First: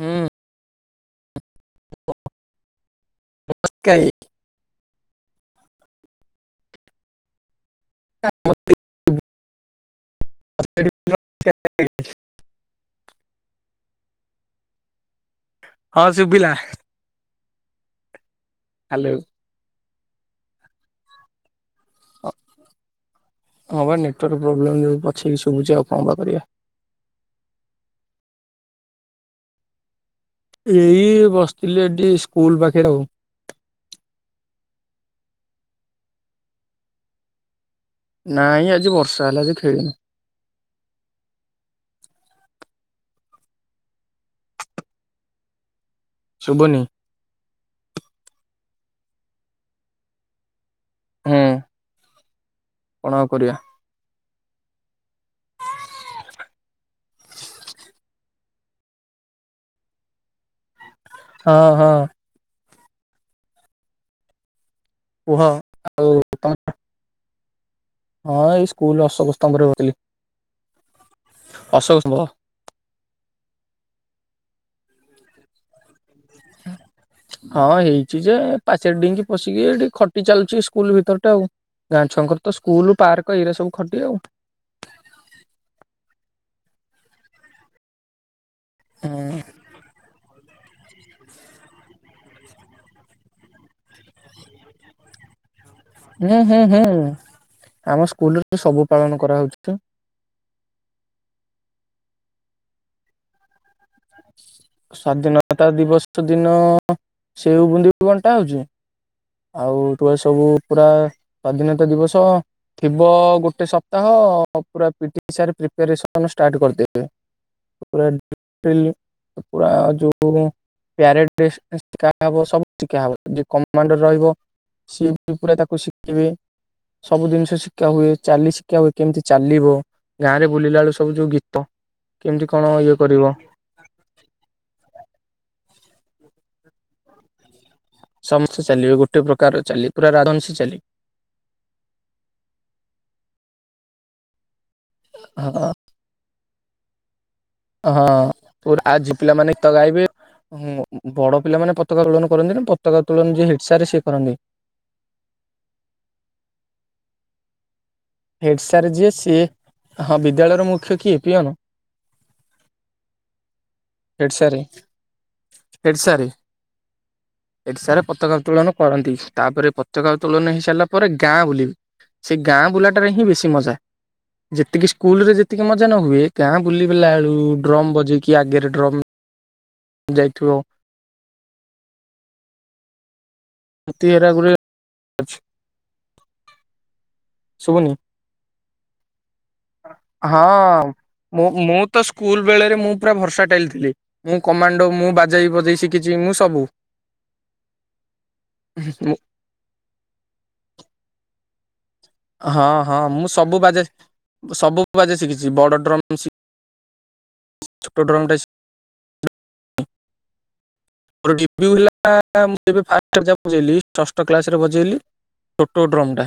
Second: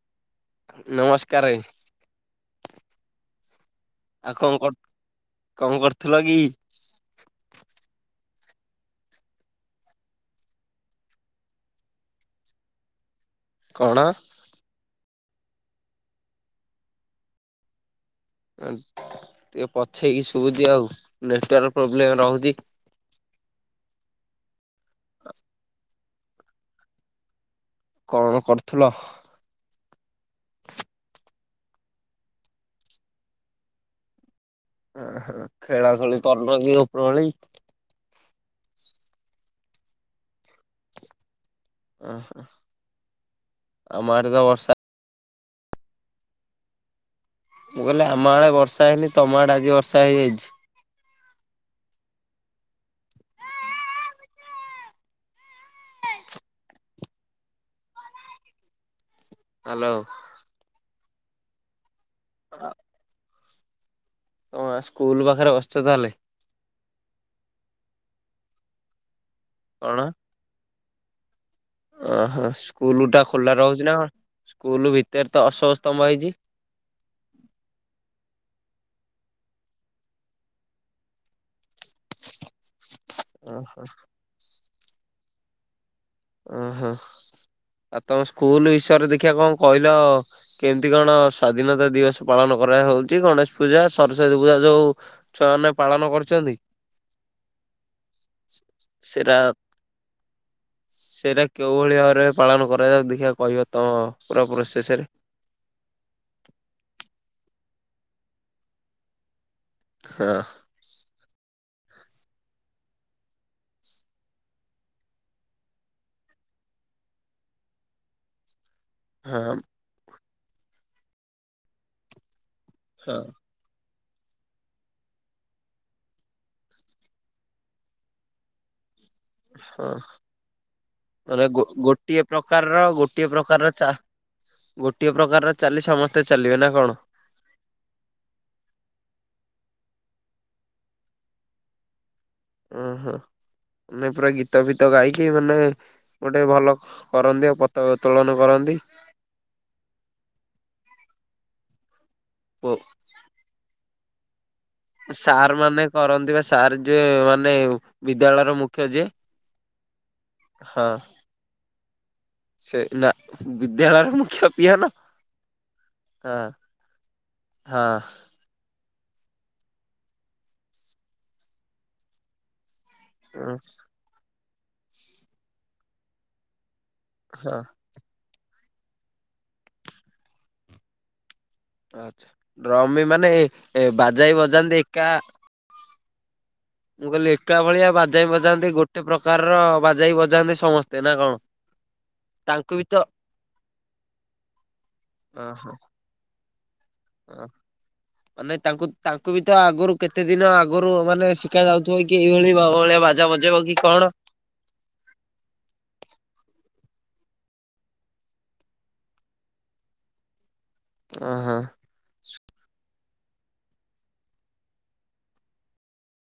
ହୁଁ। ନମସ୍କାର । କାଇଁ ଆଉ କଣ କର, କଣ କରୁଥିଲ କି? [unintelligible] [unintelligible] କଣ? ହଁ ଶୁଭିଲା । ଟିକେ ପଛେଇକି ଶୁବୁଛି ଆଉ ନେଟୱାର୍କ ପ୍ରୋବ୍ଲେମ ରହୁଛି। ହଁ ବା [unintelligible] ପଛେଇକି ଶୁଭୁ ଆଉ କଣ ବା କରିବା । କଣ କରୁଥିଲ? ଏଇ ବସିଥିଲି ଏଠି, ସ୍କୁଲ ପାଖ ଆଉ ଖେଳା ଖେଳି କରୁନ କି, ଉପରଓଳି । ନାଇଁ ଆଜି ବର୍ଷା ହେଲା ଆଜି ଖେଳିନି । ଓହ, ଆମ ଆଡେ ତ ବର୍ଷା। ଶୁଭୁନି । ମୁଁ କହିଲି ଆମ ଆଡ଼େ ବର୍ଷା ହେଇନି, ତମ ଆଡେ ଆଜି ବର୍ଷା ହେଇଯାଇଛି । ହୁଁ । କଣ ଆଉ କରିଆ । ହାଲୋ । ହଁ ହଁ । ହଁ [unintelligible] ହ ସ୍କୁଲ କୁହ ପାଖରେ ବସିଛ ଆଉ ତାହେଲେ ତମେ ହଁ ଏଇ ସ୍କୁଲ ଅଶୋକ ସ୍ତମ୍ଭରେ ରହୁଥିଲି। କଣ? ଓହୋ ସ୍କୁଲ ଟା ଖୋଲା ରହୁଛି ନା କଣ? ସ୍କୁଲ ଭିତରେ ତ ଅଶୋକ ସ୍ତମ୍ଭ ହେଇଛି । [inaudible] ହଁ ହେଇଛି ଯେ, ପାଚେରି ଡେଇଙ୍କି ପଶିକି ଏଠି ଖଟି ଚାଲୁଛି ସ୍କୁଲ ଭିତର ଟା ଆଉ ଗାଁ ଛୁଆଙ୍କର ତ ସ୍କୁଲ, ପାର୍କ, ଏଇରା ସବୁ ଖଟିି ଆଉ ଓହୋ ଆଉ ତମ ସ୍କୁଲ ବିଷୟରେ ଦେଖିବା ହୁଁ କଣ କହିଲ। କେମିତି କଣ ସ୍ଵାଧୀନତା ଦିବସ ପାଳନ କରା ହଉଛି ଗଣେଶ ପୂଜା ସରସ୍ଵତୀ ପୂଜା ଯୋଉ ଛୁଆ ମାନେ ହୁଁ ହୁଁ ହୁଁ। ଆମ ସ୍କୁଲରେ ସବୁ ପାଳନ ସେଟା କରାହଉଛି ତ। ସେଇଟା କୋଉ ଭଳି ଭାବରେ ପାଳନ କରାଯାଉ ଦେଖିବା କହିବ ତମ ପୁରା ପ୍ରୋସେସରେ ସ୍ଵାଧୀନତା ଦିବସ ଦିନ ସେଉ ବୁନ୍ଦୀ ବଣ୍ଟା ହଉଛି ଆଉ ହଁ ସବୁ ପୁରା ସ୍ଵାଧୀନତା ଦିବସ ଥିବ ଗୋଟେ ସପ୍ତାହ ପୁରା ପିଟି ସାର୍ ପ୍ରିପାରେସନ୍ ଷ୍ଟାର୍ଟ କରିଦେବେ। ଉପରେ [unintelligible] ହଁ ପୁରା ଯୋଉ ପ୍ୟାରେଡ ଶିଖା ହବ ସବୁ ଶିଖା ହଁ ହବ କମାଣ୍ଡ ରହିବ ସିଏ ବି ପୁରା ତାକୁ ଶିଖିବେ ସବୁ ଜିନିଷ ଶିକ୍ଷା ହୁଏ ଚାଲି ଶିକ୍ଷା ହୁଏ। କେମିତି ଚାଲିବ ଗାଁ ରେ ବୁଲିଲା ବେଳୁ ସବୁ ଯୋଉ ମାନେ ଗୋ ଗୀତ ଗୋଟିଏ କେମିତି କଣ ପ୍ରକାରର ଇଏ ଗୋଟିଏ କରିବ। ପ୍ରକାରର ଚା ଗୋଟିଏ ପ୍ରକାରର ଚାଲି ସମସ୍ତେ ଚାଲିବେ ନା କଣ? ସମସ୍ତେ ଚାଲିବେ ଗୋଟେ ପ୍ରକାର ଚାଲି ପୁରା ରାଜହଂଶୀ ଚାଲି। ଓହୋ ମାନେ ପୁରା ଗୀତ ଫିତ ଗାଇକି ମାନେ ହଁ ଗୋଟେ ଭଲ କରନ୍ତି ଆଉ ପତାକା ହଁ ଉତ୍ତୋଳନ କରନ୍ତି। ପ ଆଜି ପିଲାମାନେ ଗୀତ ଗାଇବେ ଉଁ। ବଡ ପିଲାମାନେ ପତାକା ଉତ୍ତଳନ କରନ୍ତି ନି ପତାକା ଉତ୍ତଳନ ଯିଏ ହେଡେ ସାରେ ସିଏ କରନ୍ତି। ସାର୍ ମାନେ କରନ୍ତି ବା ସାର୍ ଯେ ମାନେ ବିଦ୍ୟାଳୟର ହେଡ୍ ମୁଖ୍ୟ ସାର୍ ଯିଏ ସିଏ ହଁ ବିଦ୍ୟାଳୟର ହଁ। ମୁଖ୍ୟ କିଏ ପିଅନ? ସେ ନା ବି ଦେଳର ହେଡ୍ ମୁଖ୍ୟ ସାରେ ପିଅନ ହଁ। ଏଠି ସାରେ ହଁ ପତାକା ଉତ୍ତଳନ କରନ୍ତି ତାପରେ ପତକା ଉତ୍ତୋଳନ ହେଇସାରିଲା ପରେ ଗାଁ ବୁଲିବେ ସେ ଗାଁ ବୁଲା ହିଁ ବେଶି ମଜା ଯେତିକି ସ୍କୁଲ ରେ ଯେତିକି ମଜା ନ ହୁଏ ଗାଁ ବୁଲି ଗଲା ବେଳୁ ହଁ। ଡ୍ରମ୍ ବଜେଇକି ଆଗରେ ଡ୍ରମ୍ ଯାଇଥିବ। ଆଛା ଡ୍ରମ ମାନେ ଏରା ବାଜାଇ ଗୁରେ ବଜାନ୍ତି ଏକା [inaudible] ମୁଁ କହିଲି ଏକା ଭଳିଆ ଶୁଭୁନି। ବାଜାଇ ବଜାନ୍ତି ଗୋଟେ ପ୍ରକାରର ବାଜାଇ ବଜାନ୍ତି ହଁ ସମସ୍ତେ ନା କଣ? ମୁଁ ମୁଁ ତ ସ୍କୁଲ ତାଙ୍କୁ ବେଳେରେ ବି ମୁଁ ତ ପୁରା ଭରସା ଟାଇଲି ଥିଲି ମୁଁ କମାଣ୍ଡ ମୁଁ ବାଜେଇ ବଜେଇ ଶିଖିଛି ମୁଁ ସବୁ। ହ ମାନେ ତାଙ୍କୁ ତାଙ୍କୁ ବି ତ ଆଗରୁ କେତେ ଦିନ ଆଗରୁ ମାନେ ଶିଖ ଯାଉ ହଁ ହଁ ମୁଁ ସବୁ ବାଜେ କଣ? ସବୁ ବାଜେ ଶିଖିଛି ବଡ ଡ୍ରମ୍ ଶିଖି ଛୋଟ ଡ୍ରମଟେ ମୋ ଓହୋ ଡିବ୍ୟୁ ହେଲା ଲା ଲା ମୁଁ ଯେବେ ବଜେଇଲି ସଷ୍ଟ କ୍ଲାସ ରେ ବଜେଇଲି ଛୋଟ ଡ୍ରମ ଟା।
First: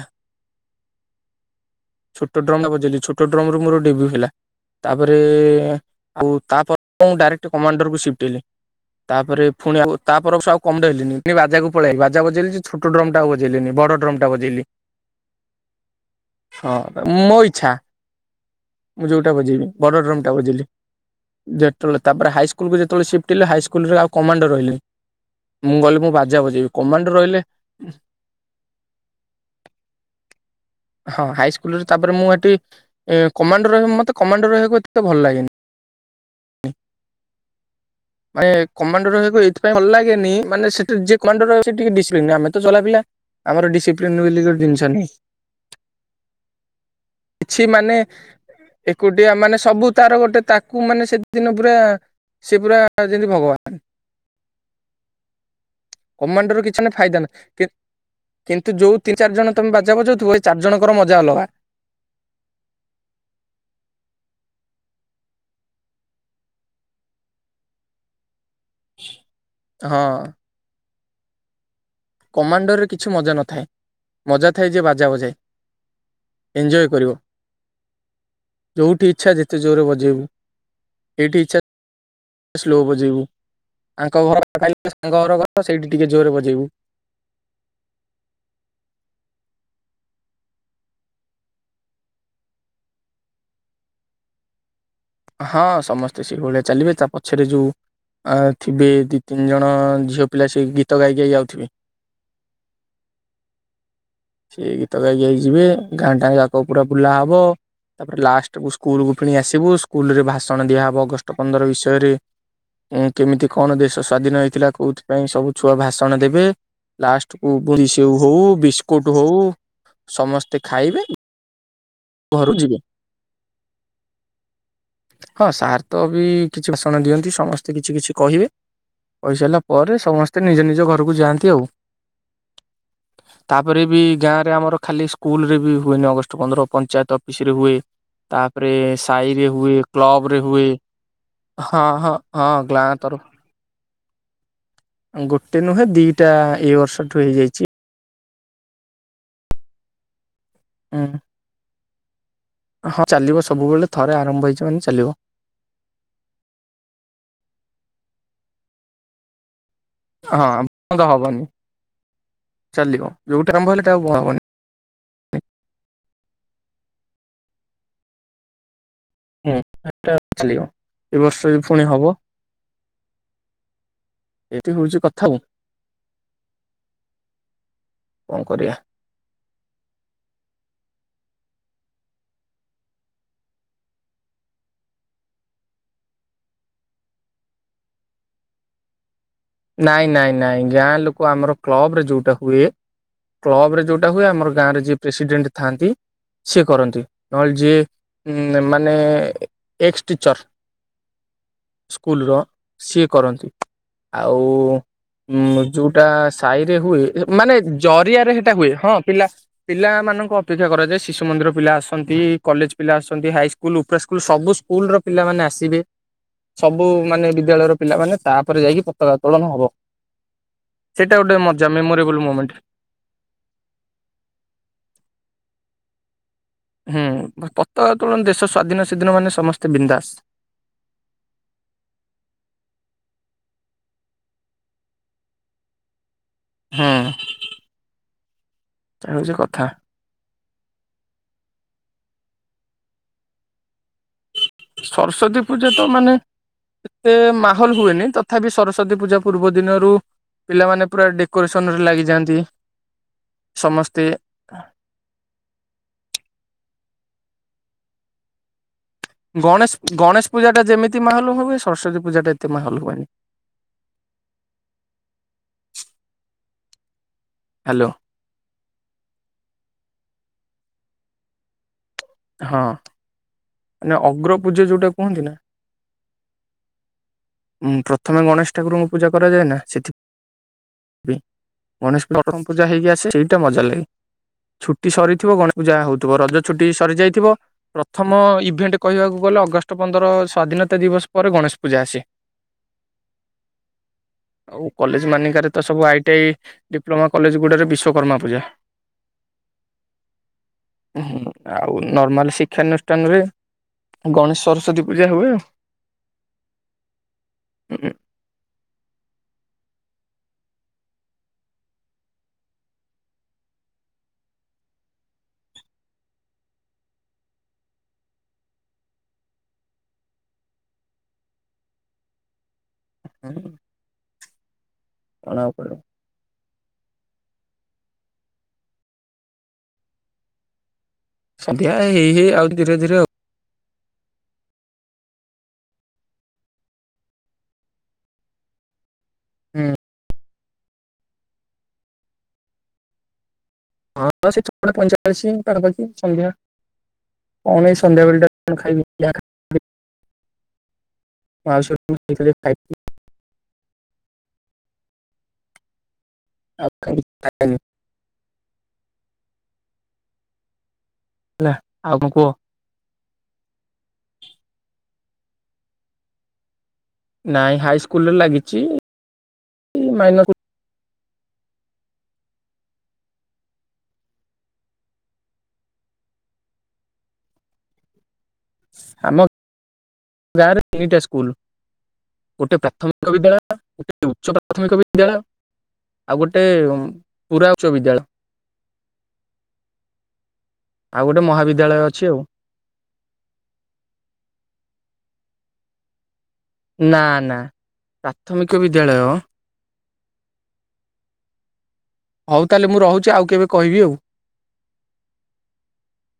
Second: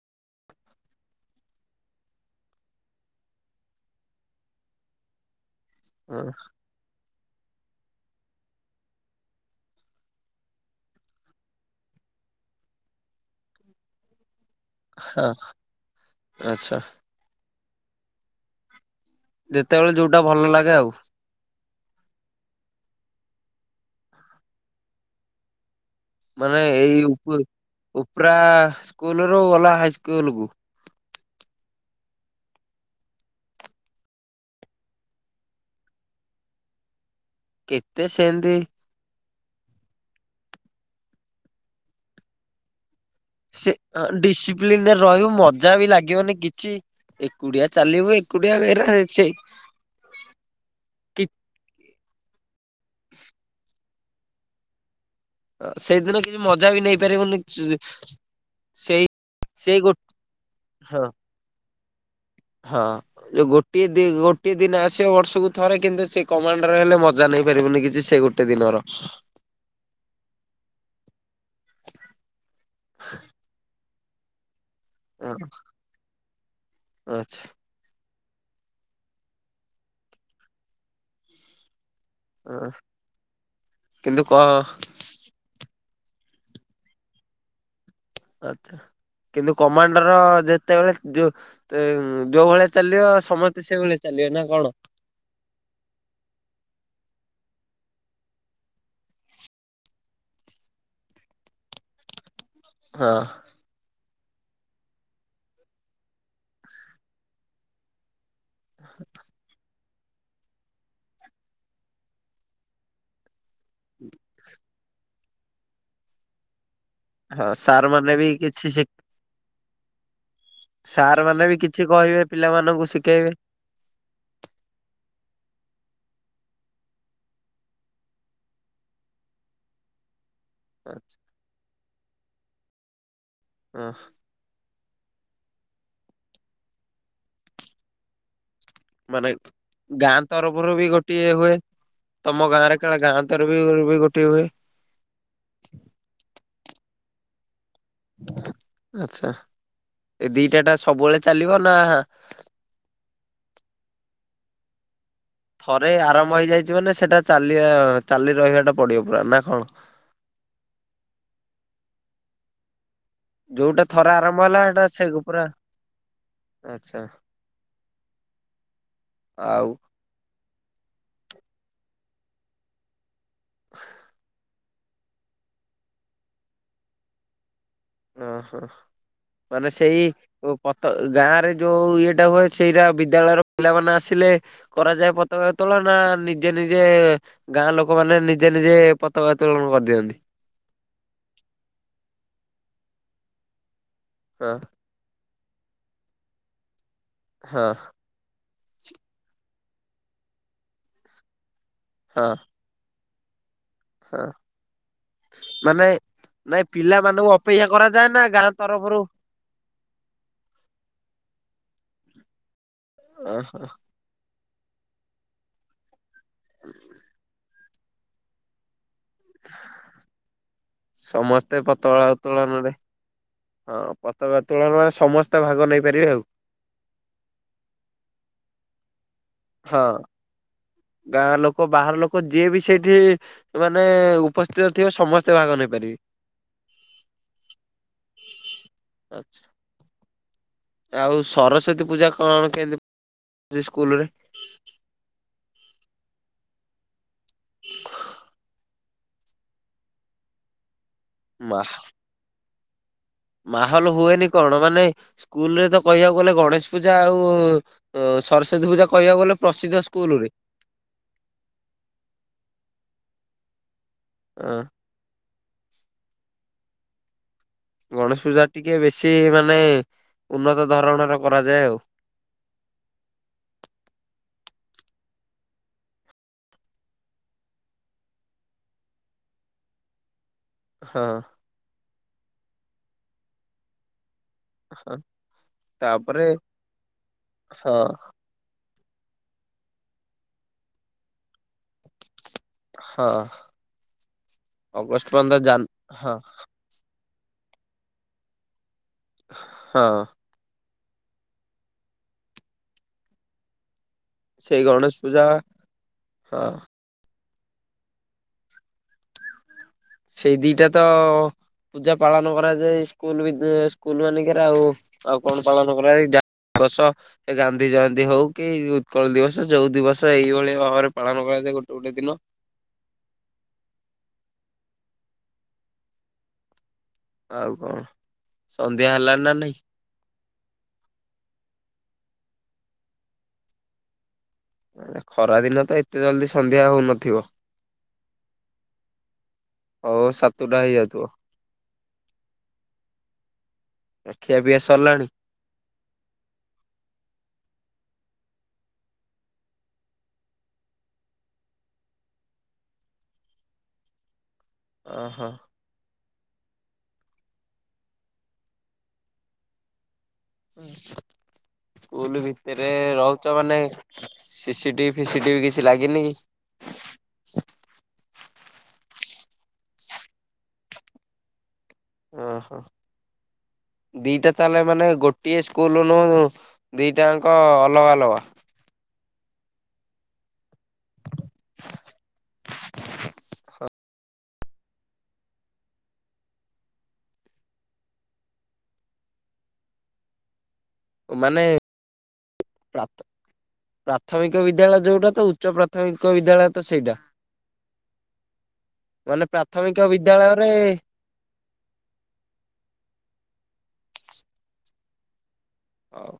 ଛୋଟ ଡ୍ରମ୍ ବଜେଇି ଛୋଟ ଡ୍ରମ ରୁ ମୋର ଡେବ୍ୟୁ ହେଲା ତାପରେ ହଁ ଆଉ ତାପରକୁ ମୁଁ ଡାଇରେକ୍ଟ କମାଣ୍ଡରକୁ ସିଫ୍ଟ ହେଲି ତାପରେ ପୁଣିଆଉ ତାପର ବର୍ଷ ଆଉ କମଡେଇଲିନି ପୁଣି ବାଜାକୁ ପଳେଆଇଲି ବାଜ ବଜେଇଲିଯେ ଛୋଟ ଡ୍ରମ୍ ଟା ଆଉ ବଜେଇଲିିନି ବଡ ଡ୍ରମ ଟା ବଜେଇଲି। ହଁ ଆଛା। ଆଛା ମୁଁ ଯୋଉଁଟା ବଜେଇବି ଯେତେବେଳେ ବଡ଼ ଯୋଉଟା ଡ୍ରମ ଟା ଭଲ ବଜେଇିଲି। ଲାଗେ ଆଉ। ତବେଳେ ତାପରେ ହାଇସ୍କୁଲକୁ ଯେତେବେଳେ ସିପ୍ଟ ହେଲି ହାଇସ୍କୁଲ ରେ ଆଉ କମାଣ୍ଡର ରହିଲେନି। ମାନେ ଏଇ ଉପ ଉପ୍ରା ସ୍କୁଲ ରୁ ଗଲ ହାଇସ୍କୁଲ କୁ ହଁ ହାଇସ୍କୁଲରେ ତାପରେ ମୁଁ ସେଠି କମାଣ୍ଡର ରହିବ ମତେ କମାଣ୍ଡୋ ରହିବାକୁ ଏତେ ଭଲ ଲାଗେନି। କେତେ ସେମିତି ମାନେ କମାଣ୍ଡ ରହିବା ସେଥି ପାଇଁ ଭଲ ଲାଗେନ ମାନେ ସେଠି ଯେ କମାଣ୍ଡର ରହିବ ସେ ଟିକେ ଡିସିପ୍ଲିନ ଆମେ ତ ଚଗଲା ପିଲା। ଆମର ସେ ଡିସିପ୍ଲିନ ବୋଲି ଗୋଟେ ଜିନିଷ ଡିସିପ୍ଲିନରେ ନାହିଁ ରହିବ ମଜା ବି ଲାଗିବନି କିଛି କିଛି ଏକୁଟିଆ ମାନେ ଚାଲିବୁ ଏକୁଟିଆ ଏରା ସେ ଏକୁଟିଆ ମାନେ ସବୁ ତାର ଗୋଟେ ତାକୁ ମାନେ ସେ କି ସେ ଦିନ ପୁରା ସେ ପୁରା ଯେମିତି ଭଗବାନ। ସେଇଦିନ କିଛି କମାଣ୍ଡର ମଜା ବି ମାନେ ଫାଇଦା ନେଇପାରିବୁନି ନାହିଁ। ଚି କିନ୍ତୁ ଯୋଉ ତିନି ଚାରି ଜଣ ତମେ ବାଜା ବାଜାଉଥିବ ଏଇ ଚାରି ଜଣଙ୍କର ହଁ ମଜା ଅଲଗା। ହଁ ଯୋଉ ଗୋଟିଏ ଦି ଗୋଟିଏ ଦିନ ଆସିବ ବର୍ଷକୁ ଥରେ କିନ୍ତୁ ସେ କମାଣ୍ଡରେ ହେଲେ ମଜା ନା ନେଇପାରିବୁନି କିଛି ସେ ଗୋଟେ ଦିନର। ହଁ କମାଣ୍ଡରରେ କିଛି ମଜା ନଥାଏ। ମଜା ଥାଏ ଯେ ବାଜା ବଜାଏ। ହଁ ଏଞ୍ଜୟ କରିବ। ଆଚ୍ଛା ଯୋଉଠି ଇଚ୍ଛା ଯେତେ ଜୋରରେ ବଜେଇବୁ। ସେଇଠି ଇଚ୍ଛା ହଁ ସ୍ଲୋ ବଜେଇବୁ, ଆଙ୍କ କିନ୍ତୁ ଘର କ [unintelligible] ହଁ ସେଇଠି ଟିକେ ଜୋରେ ବଜେଇବୁ। ଆଚ୍ଛା। କିନ୍ତୁ କମାଣ୍ଡର ଯେତେବେଳେ ଯୋଉ ଉଁ ଯୋଉ ଭଳିଆ ଚାଲିବ, ସମସ୍ତେ ସେଇଭଳିଆ ଚାଲି ନିଏ ନା କଣ? ହଁ ସମସ୍ତେ ସେଇଭଳିଆ ଚାଲିବେ, ତା ପଛରେ ଯୋଉ ଆ ଥିବେ ଦି ତିନି ଜଣ ଝିଅ ପିଲା ସେଇ ଗୀତ ଗାଇ ଗାଇ ଯାଉଥିବେ। ହଁ। ସେ ଗୀତ ଗାଇ ଗାଇ ଯିବେ, ଗାଁ ଟା ଯାକ ପୁରା ବୁଲା ହବ ତାପରେ ଲାଷ୍ଟ ସ୍କୁଲକୁୁ ଫୁଣି ଆସିବୁ, ସ୍କୁଲରେ ଭାଷଣ ଦିଆହବ ଅଗଷ୍ଟ ପନ୍ଦର ବିଷୟରେ ଏ କେମିତି କଣ ଦେଶ ସ୍ଵାଧୀନ ହେଇଥିଲା କୋଉଥିପାଇଁ, ସବୁ ଛୁଆ ଭାଷଣ ଦେବେ ହଁ ଲାଷ୍ଟକୁ ବୁନ୍ଦି ସାର୍ ସେଉ ମାନେ ବି ହଉ, କିଛି ଶି ବିସ୍କୁଟ ହଉ, ସମସ୍ତ ସାର୍ ମାନେ ବି କିଛି କହିବେ ଯିବେ। ପିଲାମାନଙ୍କୁ ଶିକେଇବେ। ହଁ ସାର୍ ତ ବି କିଛି ଭାଷଣ ଦିଅନ୍ତି ସମସ୍ତେ କିଛି କିଛି କହିବେ, କହିସାରିଲା ପରେ ସମସ୍ତେ ସ୍ତେ ନିଜ ନିଜ ଘରକୁ ଯାଆନ୍ତି ଆଉ। ତାପରେ ହଁ ବି ଗାଁରେ ଆମର ଖାଲି ସ୍କୁଲରେ ବି ହୁଏନି ଅଗଷ୍ଟ ପନ୍ଦର ପଞ୍ଚାୟତ ଅଫିସରେ ହୁଏ। ତାପ ପରେ ମାନେ ସାହିରେ ହୁଏ, ଗାଁ କ୍ଲବରେ ହୁଏ, ତରଫରୁ ବି ଗୋଟିଏ ହୁଏ। ହଁ ହଁ ତମ ହଁ। ଗାଁରେ କାଳେ ଗାଁ ତରଫରୁ [unintelligible] ଗୋଟିଏ ହୁଏ। ଗୋଟେ ନୁହେଁ ଦିଟା ଏଇ ବର୍ଷ ଠୁ ହେଇଯାଇଛି। ଆଚ୍ଛା। ଏ ଦିଟା ଟା ହୁଁ। ସବୁବେଳେ ଚାଲିବ ନା ହଁ ଚାଲିବ ସବୁବେଳେ ଥରେ ଆରମ୍ଭ ହେଇଛି ମାନେ ଚାଲିବ। ଥରେ ଆରମ୍ଭ ହେଇଯାଇଛି ମାନେ ସେଟା ଚାଲିଆ ଚାଲି ରହିବାଟା ପଡିବ ପୁରା ନା କଣ? ହଁ ହବନି ଚାଲିବ। ଆରମ୍ଭ ହେଲେ ଯୋଉଟା ସେଟା ଆଉ ଥରେ ବନ୍ଦ ହବନି। ଆରମ୍ଭ ହେଲା ହେଟା ସେଗ ପୁରା ଆଚ୍ଛା। ହୁଁ। ଆଉ ଏଟା ଚାଲିବ। ଏ ବର୍ଷ ବି ଫୁଣି ହବ। [inaudible] ଏଠି ହଉଛି କଥା ଆଉ। କଣ ଓହୋ। କରିବା ମାନେ ସେଇ ପତ ଗାଁରେ ଯୋଉ ଇଏଟା ହୁଏ ସେଇରା ବିଦ୍ୟାଳୟର ପିଲାମାନେ ଆସିଲେ କରାଯାଏ ପତାକା ଉତ୍ତୋଳନ ନା, ନିଜେ ନି ନିଜେ ଗାଁ ଲୋକମାନେ ନିଜେ ନିଜେ ପ ନାଇଁ ନାଇଁ ନାଇଁ। ଗାଁ ଲୋକ ଆମର କ୍ଲବରେ ଯୋଉଟା ହୁଏ, କ୍ଲବରେ ଯୋଉ ଟା ହୁଏ ଆମର ହଁ ଗାଁରେ ଯିଏ ପ୍ରେସିଡେଣ୍ଟ ଥାଆନ୍ତି ସିଏ କରନ୍ତି। ନହେଲେ ହଁ ଯିଏ ଉମ୍ ମାନେ ଏକ୍ସ ଟିଚର ହଁ ସ୍କୁଲର ସିଏ କରନ୍ତି। ହଁ ଆଉ ଉଁ ମାନେ ଯୋଉଟା ନାଇଁ ସାଇରେ ହୁଏ, ପିଲାମାନଙ୍କୁ ମାନେ ଅପେକ୍ଷା କରାଯାଏ ନା ଜରିଆରେ ଗାଁ ହେଟା ହୁଏ ହଁ ତରଫରୁ ପିଲା ପିଲା ମା ନଙ୍କ ଅପେକ୍ଷା କରାଯାଏ ଶିଶୁ ମନ୍ଦିର ପିଲା ଆସନ୍ତି, କଲେଜ ପିଲା ଆସନ୍ତି, ଓହୋ ହାଇସ୍କୁଲ, ଉପ୍ରା ସ୍କୁଲ୍, ସବୁ ସ୍କୁଲ ର ପିଲାମାନେ ଆସିବେ, ସବୁ ମାନେ ବିଦ୍ୟାଳୟର ପିଲାମାନେ ତାପରେ ଯାଇକି ପତାକା ଉତ୍ତୋଳନ ହବ। ସେଇଟା ଗୋଟେ ସମସ୍ତେ ମଜା ପତକା ମେମୋରେବୁଲ ମୋମେଣ୍ଟ। ଉତ୍ତୋଳନରେ ହଁ ପତାକା ଉତ୍ତୋଳନରେ ସମସ୍ତେ ଭାଗ ନେଇପାରିବେ ଆଉ। ହୁଁ ପ-ପତକା ଉତ୍ତୋଳନ ଦେଶ ସ୍ଵାଧୀନ ସେଦିନ ମାନେ ସମସ୍ତେ ହଁ। ବିନ୍ଦାସ। ଗାଁ ଲୋକ, ବାହାର ଲୋକ ଯିଏ ବି ସେଇଠି ମାନେ ଉପସ୍ଥିତ ଥିବେ, ସମସ୍ତେ ଭାଗ ନେଇପାରିବେ। ହଁ। [inaudible] ତାହା ହଉଚି କଥା। ଆଉ ସରସ୍ଵତୀ ପୂଜା କଣ କେମିତି ସ୍କୁଲ ରେ ସରସ୍ଵତୀ ପୂଜା ତ ମାନେ ଏତେ ମାହୋଲ ହୁଏନି ତଥାପି ସରସ୍ଵତୀ ପୂଜା ପୂର୍ବ ଦିନରୁ ପିଲାମାନେ ପୁରା ମାହ ଡେକୋରେସନ ରେ ଲାଗିଯାଆନ୍ତି। ମାହୋଲ ସମସ୍ତେ ହୁଏନି କଣ ମାନେ ସ୍କୁଲରେ ତ କହିବାକୁ ଗଲେ ଗଣେଶ ପୂଜା ଆଉ ଉ ସରସ୍ଵତୀ ପୂଜା। କହିବାକୁ ଗଲେ ପ୍ରସିଦ୍ଧ ଗଣେଶ ସ୍କୁଲରେ। ଗଣେଶ ପୂଜାଟା ଯେମିତି ମାହଲ ହୁଏ ସରସ୍ଵତୀ ପୂଜାଟା ଏତେ ମାହଲ ହୁଏନି। ଏ ହ୍ୟାଲୋ ଗଣେଶ ପୂଜା ଟିକେ ବେଶୀ ମାନେ ଉନ୍ନତ ଧରଣର କରାଯାଏ ଆଉ। ହଁ ମ ଅଗ୍ର ପୂଜା ଯୋଉଟା କୁହନ୍ତି ନା। ଉଁ ପ୍ରଥମେ ଗଣେଶ ଠାକୁରଙ୍କୁ ପୂଜା କରାଯାଏ ନା ସେଥି ପାଇଁ। ହଁ ଗଣେଶ ପ୍ରଥମ ପୂଜା ହେଇକି ଆସେ ସେଇଟା ମଜା ଲାଗେ। ଛୁଟି ହଁ ସରିଥିବ ଗଣେଶ ପୂଜା ହଉଥିବ ତାପରେ ରଜ ଛୁଟି ସରି ଯାଇଥିବ ହଁ ପ୍ରଥମ ଇଭି ସେମତି କହିବାକୁ ଗଲେ ଅଗଷ୍ଟ ପନ୍ଦର ସ୍ଵାଧୀନତା ଦିବସ ପରେ ଗଣେଶ ପୂଜା ଆସେ। ହଁ ଆଉ କଲେଜ ଅଗଷ୍ଟ ପନ୍ଦର ମାନିଙ୍କରେ ତ ଜାନ ସବୁ ଆଇ ଟି ହଁ ଆଇ ଡିପ୍ଲମା କଲେଜ ଗୁଡ଼ାରେ ବିଶ୍ୱକର୍ମା ପୂଜା। ହଁ। ହୁଁ ଆଉ ନର୍ମାଲ ଶିକ୍ଷାନୁଷ୍ଠାନରେ ଗଣେଶ ସେଇ ସରସ୍ଵତୀ ଗଣେଶ ପୂଜା ହୁଏ ଆ। ହଁ। [inaudible] ସେଇ ଦିଟା ତ ପୂଜା ପାଳନ କରାଯାଏ ସ୍କୁଲ ବି ସ୍କୁଲ ମାନଙ୍କରେ ଆଉ ଆଉ କଣ ପାଳନ କରାଯାଏ। ଦସ ଏଇ ଗାନ୍ଧୀ ଜୟନ୍ତୀ ହଉ କି ଉତ୍କଳ ଦିବସ ଯୋଉ ଦିବସ ଏଇଭଳିଆ ଭାବରେ ପାଳନ କରାଯ ଗୋଟେ ଗୋଟେ ଦିନ ହୁଁ। [unintelligible] ପଡ଼ିବ। ଆଉ କଣ ସନ୍ଧ୍ୟା ହେଲାଣି ନା ନାଇଁ? ସନ୍ଧ୍ୟା ହେଇ ହେଇ ଆଉ ଧୀରେ ଧୀରେ ହ ଖରା ଦିନ ତ ଏତେ ଜଲଦି ସନ୍ଧ୍ୟା ହଉନଥିବ। ହୁଁ ହଉ ସାତଟା ହେଇଯାଉଥିବ। ହଁ ବା ଖିଆ ସେ ଛ ପିଆ ଟା ପଇଁ ସରିଲାଣି ଚାଳିଶ ପାଖାପାଖି ସନ୍ଧ୍ୟା, କଣ ହେଲା କି ସନ୍ଧ୍ୟାବେଳେଟା ଖାଇବି, ଯାହା ଖାଇ ମାଉସି [unintelligible] ଯାହା ଖାଇ ଓ ହୋ। ଆଫଗାନିସ୍ତାନ। ହଁ ହେଲା ଆଉ କଣ ସ୍କୁଲ କୁହ ଭିତରେ ରହୁ ଚ ମାନେ ସିସି ଟିଭି ଫିସି ଟିଭି କିଛି ଲାଗିନି କି? ନାଇଁ ହାଇ ସ୍କୁଲରେ ଲାଗିଚି ମାଇନର୍ ଓ ହୋ। ଦିଟା ତାହେଲେ ମାନେ ଗୋଟିଏ ସ୍କୁଲ ନୁହ ଦିଟାଙ୍କ ଅଲଗା ଅଲଗା। ଆମ ଗାଁରେ ତିନିଟା ସ୍କୁଲ ଗୋଟେ ପ୍ରାଥମିକ ବିଦ୍ୟାଳୟ ଗୋଟେ ଉଚ ପ୍ରାଥ ପ୍ରାଥମିକ ବିଦ୍ୟାଳୟ ଆଉ ଗୋଟେ ପୁରା ଉଚ୍ଚ ବିଦ୍ୟାଳୟ [inaudible] ଆଉ ଗୋଟେ ମାନେ ମହାବିଦ୍ୟାଳୟ ଅଛି ଆଉ ପ୍ରାଥ ପ୍ରାଥମିକ ବିଦ୍ୟାଳୟ ଯୋଉଟା ତ ଉ ଉଚ୍ଚ ପ୍ରାଥମିକ ବିଦ୍ୟାଳୟ ତ ସେଇଟା ନା ନା ପ୍ରାଥମିକ ବିଦ୍ୟାଳୟ ମାନେ ପ୍ରାଥମିକ ବିଦ୍ୟାଳୟରେ ହଉ ତାହେଲେ ମୁଁ ରହୁଚି ଆଉ କେବେ କହିବି ଆଉ। ଆଉ-